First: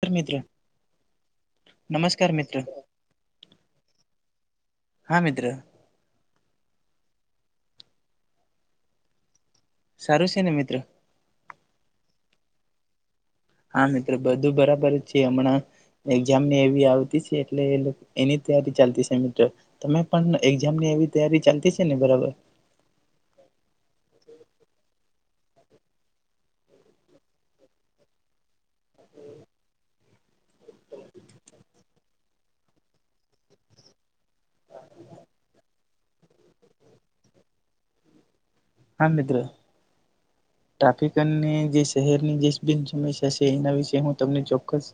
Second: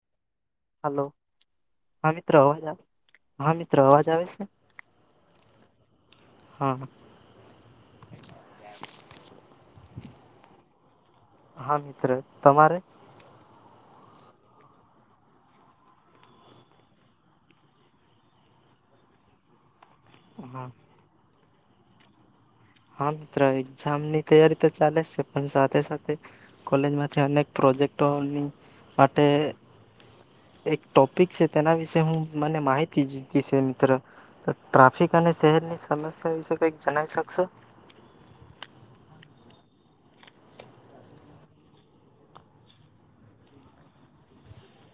ધર મિત્ર. હલો હા મિત્ર અવાજ હા, મિત્ર અવાજ આવે છે. હા મિત્ર હા. સારું છે ને મિત્ર. હા મિત્ર, તમારે? હા મિત્ર બધું બરાબર છે, હમણાં એક્ઝામની એવી આવતી છે એટલે એની તૈયારી ચાલતી છે મિત્ર. તમે પણ હા એક્ઝામ ની એવી તૈયારી. ચાલતી છે ને બરાબર. હા મિત્ર એક્ઝામ ની. તૈયારી તો ચાલે છે પણ સાથે સાથે કોલેજમાંથી અનેક પ્રોજેક્ટોની માટે એક ટોપિક છે તેના વિશે હું મને માહિતી જોઈ છે મિત્ર, તો ટ્રાફિક અને શહેરની સમસ્યા વિશે કંઈક જણાવ શકશો. હા મિત્ર. ટ્રાફિક અને જે શહેરની જે બિ સમસ્યા છે એના વિશે હું તમને ચોક્કસત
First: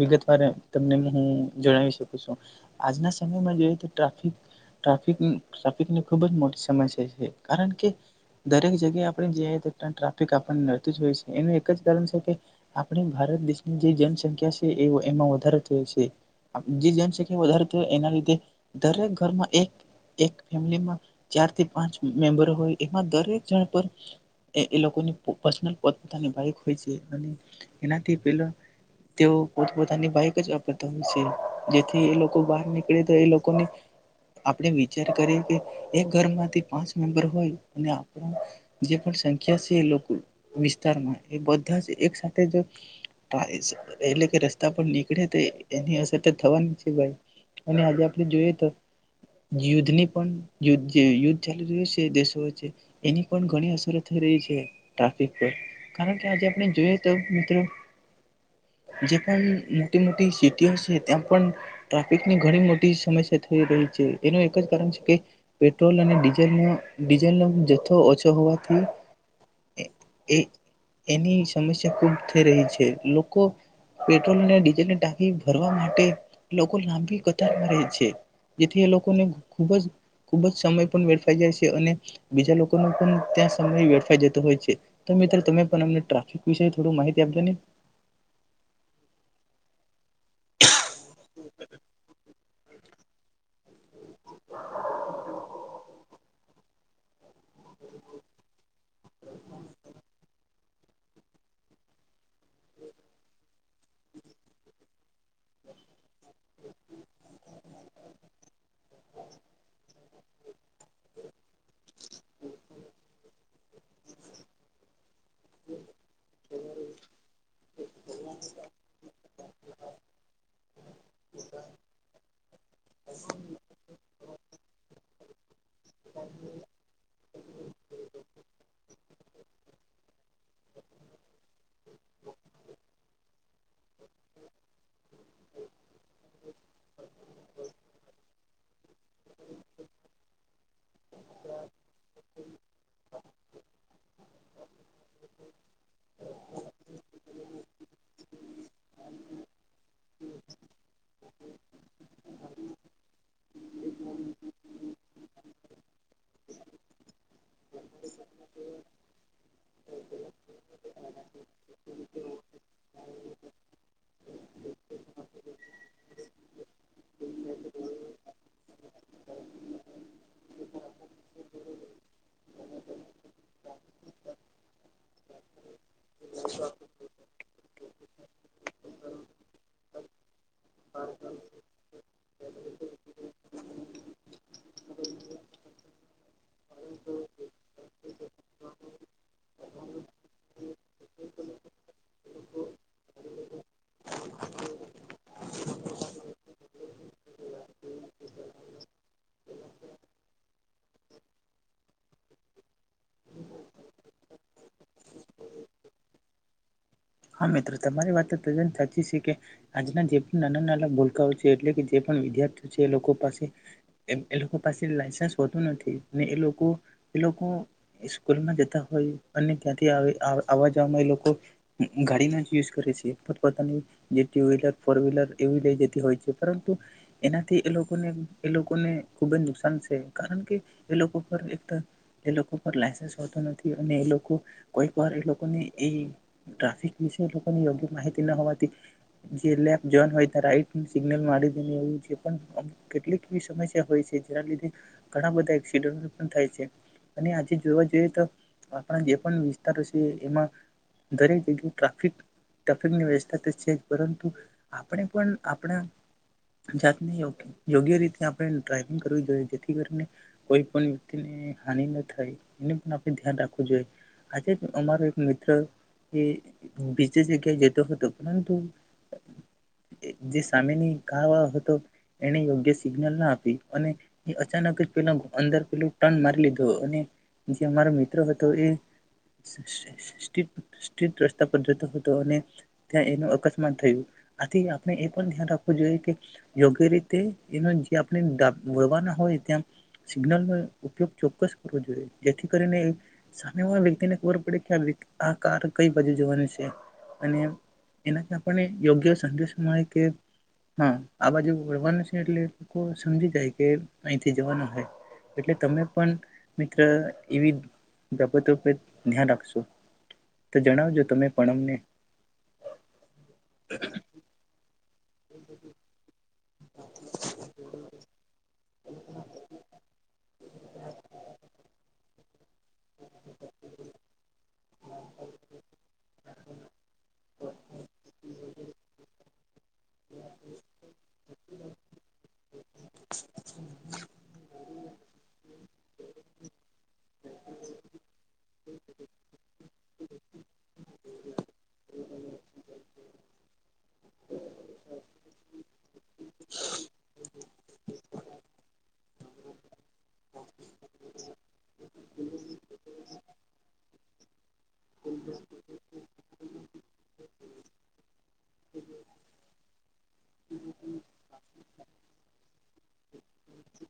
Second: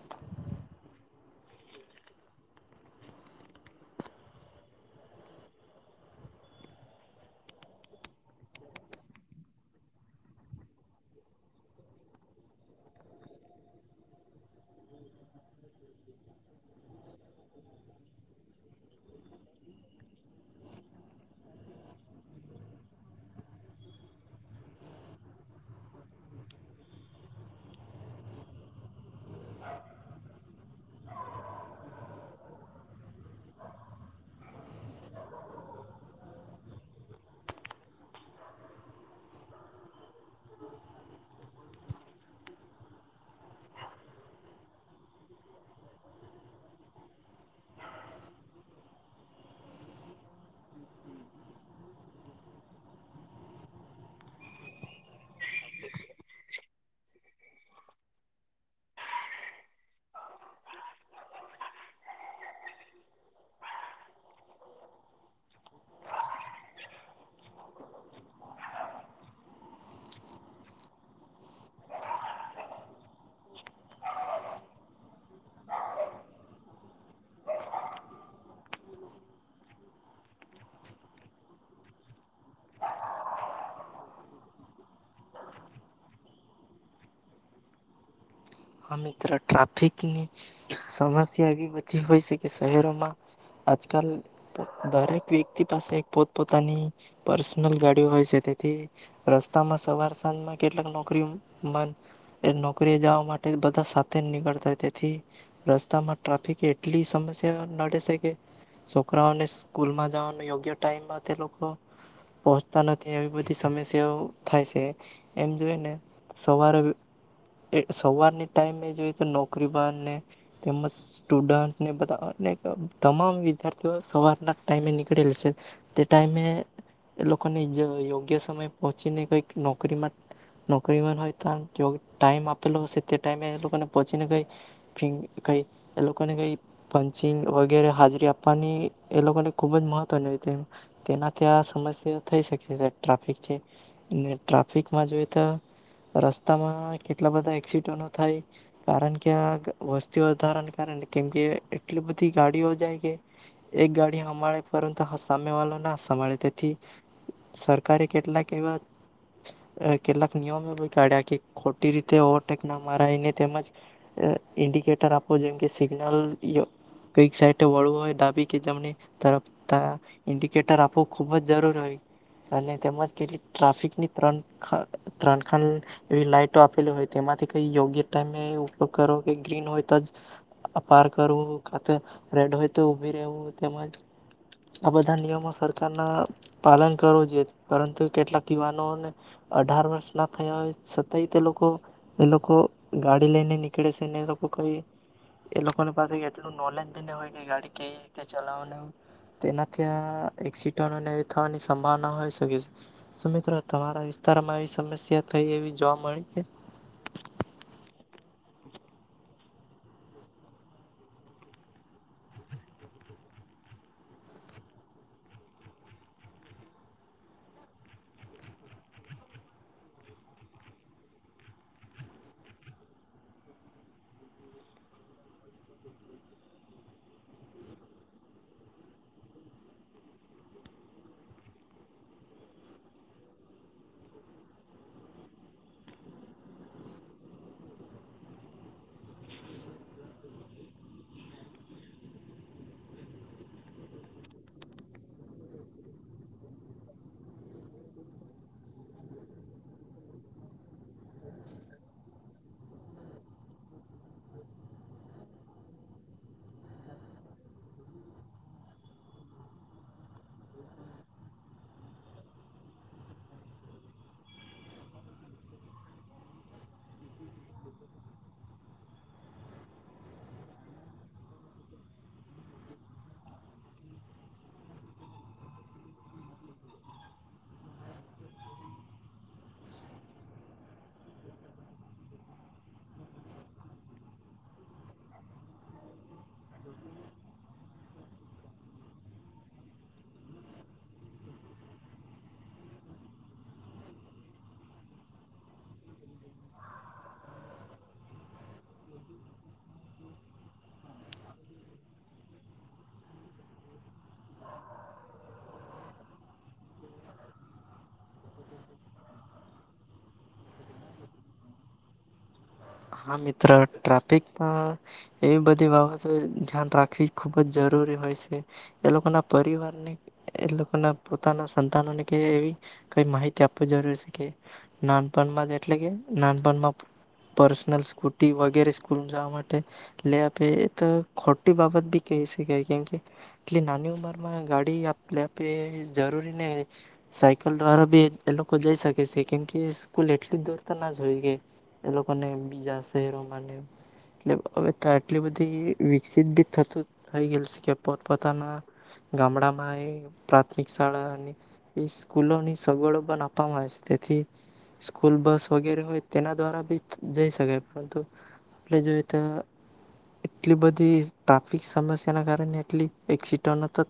વિગતવાર તમને હું જણાવી શકું છું. આજના સમયમાં જોઈએ તો ટ્રાફિક ટ્રાફિક ટ્રાફિકની ખુબ જ મોટી સમસ્યા છે કારણ કે દરેક જગ્યાએ આપ ટ્રાફિક આપણને નડતું જ હોય છે એનું એક જ કારણ છે કે આપણી ભારત દેશની જે જનસંખ્યા છે એ એમાં વધારો થયો છે, જે જનસંખ્યા વધારે થ એના લીધે દરેક ઘરમાં એક ફેમિલીમાં ચાર થી પાંચ મેમ્બર હોય એમાં દરેક જણ પર. એ એ પર્સનલ પોતપોતાની બાઈક હોય છે, અને એનાથી પેલા તેઓ પોતપતાની બાઈક જ વાપરતા હોય છે જેથી એ લોકો બહાર નીકળે તો એ લોકો આપણે વિચાર કરીએ કે એક ઘરમાંથી પાંચ મેમ્બર હોય અને. જે સંખ્યા છે લોકો વિસ્તારમાં એ બધા જ એક સાથે એટલે કે રસ્તા પર નીકળે તો એની અસર તો થવાની છે ભઈ, અને આજે આપણે જોઈએ તો યુદ્ધની પણ યુદ્ધ ચાલી રહ્યું છે દેશો વચ્ચે એની ઘણી અસર થઈ રહી છે ટ્રાફિક પર કારણ કે આજે આપણે જોઈએ તો મિત્ર, જે પણ મોટી મોટી સિટીઓ છે ત્યાં પણ ટ્રાફિકની ઘણી મોટી સમસ્યા થઈ રહી છે, એનું એક જ કારણ છે કે પેટ્રોલ અને ડીઝલનો ડીઝલનો જથ્થો ઓછ હોવાથી એ એની સમસ્યા ખૂબ થઈ રહી છે લોકો પેટ્રોલ અને ડીઝલની ટાંકી ભરવા માટે લોકો લાંબી કતારમાં રહે છે, જેથી એ લોકોને ખૂબ જ ખુબ જ સમય પણ મેળફાઈ જાય છે અને બીજા લોકો પણ ત્યાં સમય વેડફાઈ જતો હોય છે, તો મિત્ર તમે પણ અમને ટ્રાફિક વિશે થોડું માહિતી આપજો ને? હા મિત્ર ટ્રાફિકની સમસ્યા એવી બધી હોય છે કે શહેરોમાં. આજકાલ દરેક વ્યક્તિ પાસે પોતપોતાની. પર્સનલ ગાડી હોય છે તેથી રસ્તામાં સવાર સાંજમાં કેટલાક નોકરી નોકરી જવા મા એ બધા સાથે જ નીકળતા હો તેથી રસ્તામાં ટ્રાફિક એટલી સમસ્યા નડે છે કે છોકરાઓને સ્કૂલમાં જવાનું યોગ્ય ટાઈમમાં તે લોકો પહોંચતા નથી, એવી બધી સમસ્યાઓ થાય છે એમ જોઈને સવારે એ સવારની ટાઈમે જોઈએ તો નોકરીબારને તેમજ સ્ટુડન્ટને બધા અનેક તમામ વિદ્યાર્થીઓ સવારના. ટાઈમે નીકળેલ છે તે ટાઈમે એ લોકોને યોગ્ય સમય પહોંચીને કઈક નોકરીમાં નોકરીમાં હોય તો ટાઈમ આપ સ તે ટાઈમે એ લોકોને પહોંચીને કઈ કઈ એ લોકોને કઈ પંચિંગ વગેરે હાજરી આપવાની એ લોકોને ખુબ જ મહત્વની તેમ. તેનાથી આ સમસ્યા થઈ શકે ટ્રાફિક છે. ટ્રાફિક. જોઈ તો રસ્તામાં કે. એટ બધા એક્સિડ થાય કારણ કે આ વસ્તી વધારા. કેમકે એટલી બધી ગાડીઓ જાય કે એક ગાડી હમારે પરંતુ સામે વાળો. નાભળે તેથી સરકારી. કેટલાક એવા કેટલાક નિયમ એ ગાઢ્યા કે ખો રીતે ઓવરટેક ના મારાવીને તેમજ ઇન્ડિકેટર આપવો જેમ કે સિગ્નલ કઈક સાઈડ વળવું હોય ડાબી કે જમણી તરફ ઇન્ડિકેટર આપવું ખૂબ જ જરૂરી હોય, અને તેમજ કેટલી ટ્રાફિકની ત્રણ ત્રણ ખં આપેલો હોય તેમાંથી કઈ યોગ્ય ટાઈમે ઉપયોગ કરો કે ગ્રીન હોય તોજ. અ પાર કરવું કત. રેડ હોય તો ઉભી રહેવું તેમજ આ બધા નિયમો સરકારના પાલન કરવું જોઈએ પરંતુ કેટલાક યુવાનોને અઢાર વર્ષ ના થયા હોય થઈ તે લોકો એ લોકો ગાડી લઈને નીકળે શે ને એ લોકો કંઈ એ લોકોની પાસેઈ એટલું નોલેજ બ ન હોય કે ગાડી કવી રીતે ચલાવવાને હોય તેનાથી આ એક્સિડન્ટને એવી થવાની સંભાવના હોઈ શકે શે શું મિત્રો તમારા વિસ્તારમાં એવી સમસ્યા થઈ એવી જોવા મળ છે હા, મિત્રો તમારી વાત તો તદ્દન સાચી છે, કે આજના જે પણ નાના નાના ભૂલકાઓ છે એટલે કે જે પણ વિદ્યાર્થીઓ છે એ લોકો પાસે, એ લોકો પાસે લાઇસન્સ હોતું નથી ને લોકો, એ લોકો સ્કૂલમાં જતા હોય અને ત્યાંથી આવવા જ એ લોકો ગાડી નો યુઝ કરે છે પોતપોતાની જે ટુ વ્હીલર, ફોર વ્હીલર, એવી લઈ જતી હોય છે, પરંતુ એનાથી એ લોકોને એ લોકોને ખુબ જ નુકસાન છે કારણ કે એ લોકો પર એક, એ લોકો પર લન્સ હોતો નથી અને એ લોકો કોઈક વાર એ લોકોને એ ટ્રાફિક વિશે લોકોની યોગ્ય માહિતી ના હોવાથી જે લેફ્ટ જવાન હોય તા રાઈટ સિગ્નલ મા દે એવું કેટલીક એવી સમસ્યા હોય છે, જેના લીધે ઘણા બધા એકસીડન્ટ થાય છે અને આજે જોવા જોઈએ તો આપણા જે પણ વિસ્તારો છે એમાં દરેક જગ્યાએ ટ્રાફિક, ટ્રાફિકની વ્યવસ્થા છે પરંતુ આપણે પણ આપણા જાતને યોગ્ય રીતે આપણે ડ્રાઈવિંગ કરવી જોઈએ જેથી કરીને કોઈ પણ વ્યક્તિને હાનિ ન થાય એ પણ આપણે ધ્યાન રાખવું જોઈએ આજે અમારો એક મિત્ર એ બીજ જગ્યાએ જતો હતો, પરંતુ જે સામેની ગા વા હતો એને યોગ્ય સિગ્નલ ના આપી અને એ અચાનક જ પેલા અંદર પેલું ટર્ન મારી લીધો અને જે અમારો મિત્ર હતો એ સ્ટેટ રસ્તા પર જતો હતો અને ત્યાં એનું અકસ્માત થયું, આથી આપણે એ પણ ધ્યાન રાખવું જોઈએ કે યોગ્ય રીતે એનો જે આપણેવાના હોય ત્યાં સિગ્નલનો ઉપયોગ ચોક્કસ કરવો જોઈએ જેથી કરીને સામેવા વ્યક્તિને ખબર પડે કે કાર કઈ બાજુ જવાની છે અને એનાથી આપણને યોગ્ય સંદેશ મળે કે હા આ બાજુ વળવાનું છે એટલે લોકો સમજી જાય કે અહીંથી જવાનું હોય એટલે તમે પણ મિત્ર એવી બાબતો પર ધ્યાન રાખશો તો જણાવજો તમે પણ અમને હા, મિત્ર ટ્રાફિકમાં એવી બધી બાબતો આમ ત્યાંથી ખૂબ જ જરૂરી હોય છે એ લોકો ના પરિવારને, એ લોકો ના પોતાના સંતાનોને કે એવી કઈ માહિતી આપવી જરૂરી છે કે નાનપણમાં જ એટલે કે નાનપણમાં પર્સનલ સ્કૂટી વગેરે સ્કૂલમાં જ માટે લે આપે એ તો ખોટી બાબત બી કહી શકાય કેમકે એટલી નાની ઉંમરમાં ગાડી લે આપે જરૂરી ને સાયકલ દ્વારા બી એ લોકો જઈ શકે શે કેમકે સ્કૂલ એટલી દૂર તો ના જ હોય કે બીજા શહેરોમાં એટલે હવે આટલી બધી વિકસિત બી થતું થઈ ગયે છે કે પોત પોતાના ગામડામાં એ પ્રાથમિક શાળાની એ સ્કૂલોની સગવડો પણ આપવામાં આવે છે, તેથી સ્કૂલ બસ વગેરે હોય તેના દ્વારા બી જઈ સકાય પરંતુ આપણે જો તો એટલી બધી ટ્રાફિક સમસ્યાના, કારણે એટલી એકસિટન્ટ તો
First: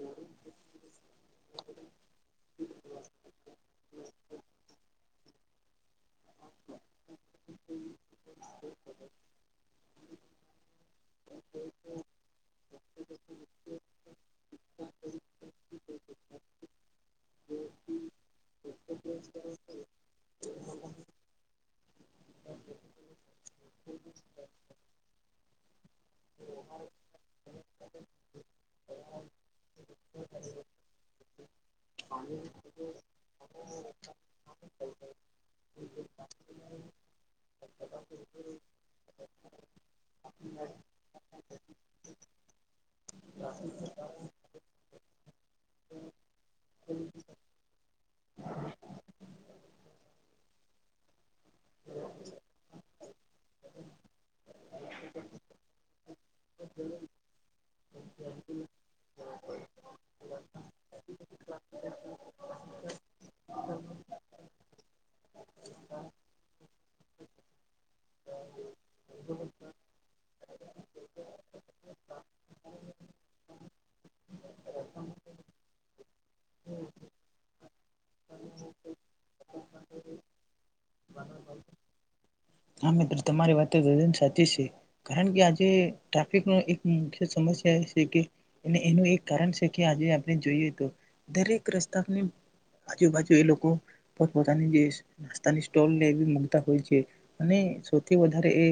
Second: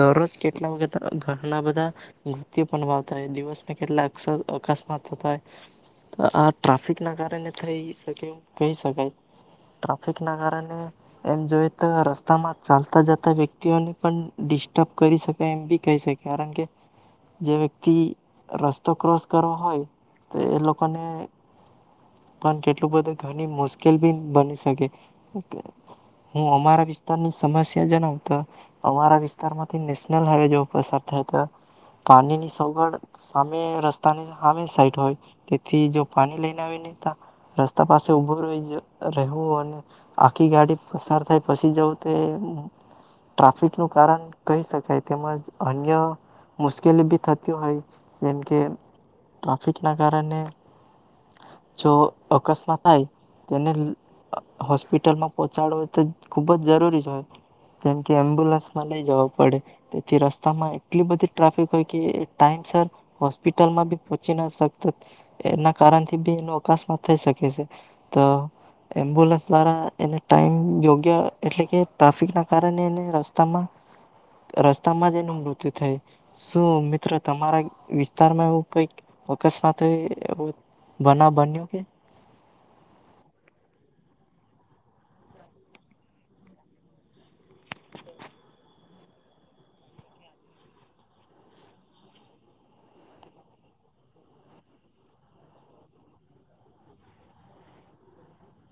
દરરોજ કેટલા વખત ઘરના બધા મૃતિ પણ વાાવતા દિવસને કેટલા અક્ષર અકસ્માત થતા. આ ટ્રાફિકના કારણે થઈ શકે એમ કહી શકાય ટ્રાફિકના કારણે એમ જોઈએ તો રસ્તામાં ચાલતા જતા વ્યક્તિઓને પણ ડિસ્ટર્બ કરી શકાય એમ બી કહી શકાય, કારણ કે જે વ્યક્તિ રસ્તો ક્રોસ કરો હોય તો એ લોકોને પણ કેટલું બધું ઘણી મુશ્કેલ બી બની શકે. હું અમારા વિસ્તારની સમસ્યા ત્યા જણાવ તો અમારા વિસ્તાર માંથી નેશનલ હાઈવે જોવો પસાર થાય. તો પાણી ની સગવડ સા મે રસ્તાની સામે સાઈટ હોય તેથી જો પાણી લઈને આવી નહ ત રસ્તા પાસે ઉઊભો રહી રહેવું, અને આખી ગાડી પસાર થાય પછી જવું તે ટ્રાફિક નું કારણ કહી શકાય. તેમજ અન્ય મુશ્કેલી બી થતી હોય જેમકે, ટ્રાફિકના કારણે જો અકસ્માતાય થાય. તેને હોસ્પિટલમાં પહોંચાડવ હોય તો. ખુબ જ જરૂરી છેય. જેમ કે એમ્બ્યુલન્સમાં નહી જવા પડે, તેથી રસ્તામાં એટલી બધી ટ્રાફિક હોય કે ટાઈમ સર હોસ્પિટલમાં બી પહોંચી ના શકતા એના. કારણથી બી એનો અકસ્માત થઈ શકે છે, તો એમ્બ્યુલન્સ દ્વારા એને ટાઈમ યોગ્ય એટલે કે ટ્રાફિકના કારણે એને રસ્તામાં રસ્તામાં જ એનું મૃત્યુ થાય. શું મિત્ર તમારા વિસ્તારમાં એવું કંઈક અકસ્માતય એવુ બનાવ બન્યો કે? હા મિત્ર તમારી વાતન સાચી છે, કારણ કે આજે ટ્રાફિક નો એક સમસ્યા એ છે કે એને. એનું એક કારણ છે કે આજે આપણે જોઈએ તો દરેક રસ્તાની આજુબાજુ એ લોકો પોતપોતાની જે નાસ્તાની સ્ટોલ એ મૂકતા હોય છે. અને સૌથી વધારે એ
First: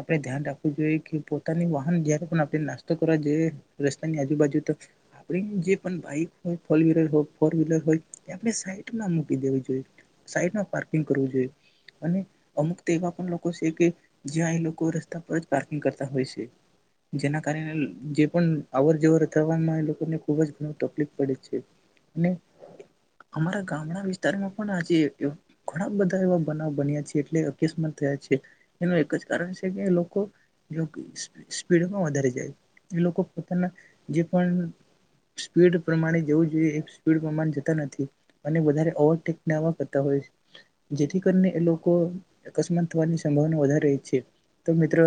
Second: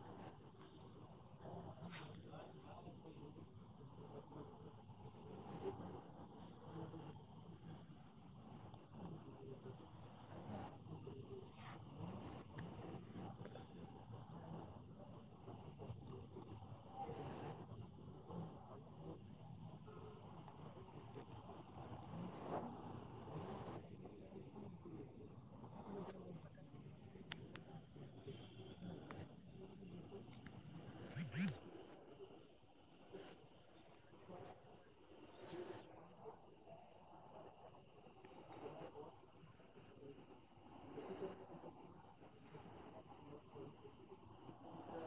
આપણે ધ્યાન રાખવું જોઈએ કે, પોતાની વાહન જયારે પણ આપણે નાસ્તો કરવા જોઈએ રસ્તાની આજુબાજુ તો આપણી જે પણ બાઈક હોય ફોર વ્લર હોય ફોર વ્હીલર હોય એ આપણે સાઈટમાં મૂકી દેવી જોઈએ સાઈટમાં પાર્કિંગ કરવું જોઈએ, અને અમુક. એવા પણ લોકો છે કે જ્યાં એ લોકો રસ્તા પર જ પાર્કિંગ કરતા હોય છે જેના કારણે જે પણ અવર જવર થવામાં એ લોકોને ખુબ જ ઘણ તકલીફ પડે છે, અને અમારા ગામડા વિસ્તારમાં પણ આજે ઘણા બધા એવા બનાવ બન્યા છે એટલે. કેસ પણ થયા છે, એનું એક જ કારણ છે કે લોકો સ્પીડમાં વધારે જાય એ લોકો પોતાના જે પણ સ્પીડ પ્રમાણે જવું જોઈએ એ સ્પીડ પ્રમાણે જતા નથી અને વધારે ઓવરટેકવા કરતા હોય જેથી કરીને એ લોકો. અકસ્માત થવાની સંભાવના વધારે રહી છે, તો મિત્ર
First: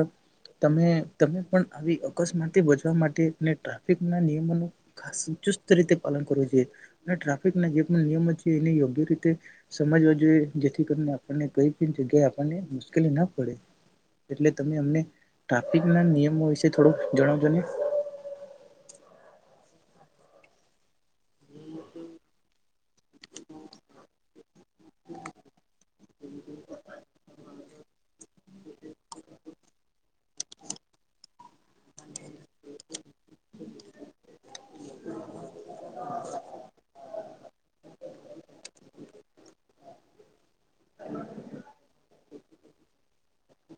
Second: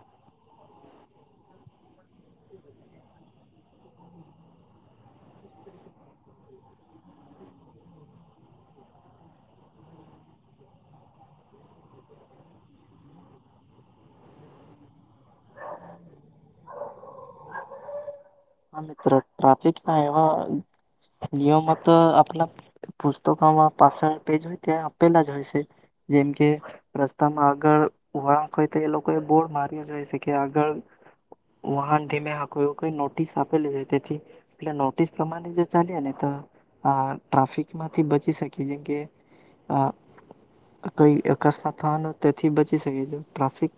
તમે તમે પણ આવી અકસ્માતે બચવા માટે ટ્રાફિક ના નિયમોનું ખાસ ચુસ્ત રીતે પાલન કરવો જોઈએ અને ટ્રાફિકના જે પણ નિયમો છે એને યોગ્ય રીતે સમજવા જોઈએ જેથી કરીને આપને કઈ. જગ્યા આપવાને મુશ્કેલી ના પડે, એટલે તમે અમને ટ્રાફિક ના નિયમો વિશે થોડુંક જણાવજો ને? હા મિત્ર ટ્રાફિક ના એવા નિયમો તો આપણા પુસ્તકોમાં પાછળ પેજ હોય ત્યાં આપેલા જ હોય છે, જેમ કે રસ્તામાં આગળ વળાંક હોય તો એ લોકોએ બોર્ડ માર્યા જ હોય છે કે આગળ વાહન ધીમે હઈ નોટિ સ આપેલી હોય તેથી. એટલે નોટિસ પ્રમાણે જો ચાલીએ ને તો આ. ટ્રાફિકમાંથી બચી શકી જેમ કે આ. કોઈ અકસ્માત થવાનું. તેથી બચી શકે છે, ટ્રાફિક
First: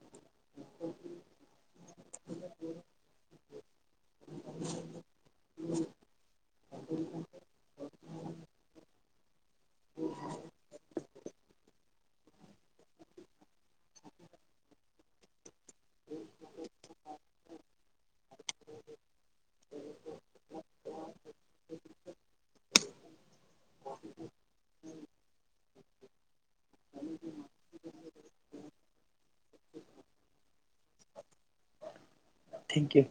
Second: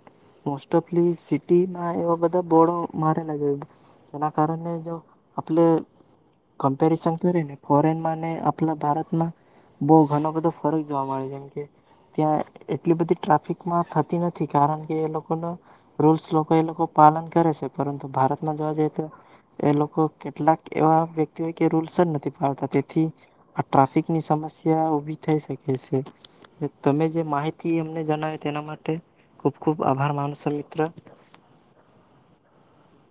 મોસ્ટ ઓફ સિટીમાં એવા બધા બોડો મારેલા,. તેના કારણેણે જો આપલે કમ્પેરિસન કરીને. ફોરેનમાં અને આપલા ભારતમાં બહુ ઘણો બધો ફરક જોવા મળે, જેમ કે ત્યાં એટલી બધી ટ્રાફિકમાં થતી નથી કારણ કે એ લોકોના રૂલ્સ લોકો એ લોકો પાલન કરે છે પરંતુ ભારતમાં જોવા જઈ એ લોકો કેટલાક એવા વ્યક્તિઓ કે રૂલ્સ જ નથી પાડતા તેથી આ ટ્રાફિકની સમસ્યા ઉભી થઈ શકે છે, તમે જે માહિતી અમને જણાવ તેના માટે ખુબ ખુબ આભાર માનું છો મિત્ર. Thank you.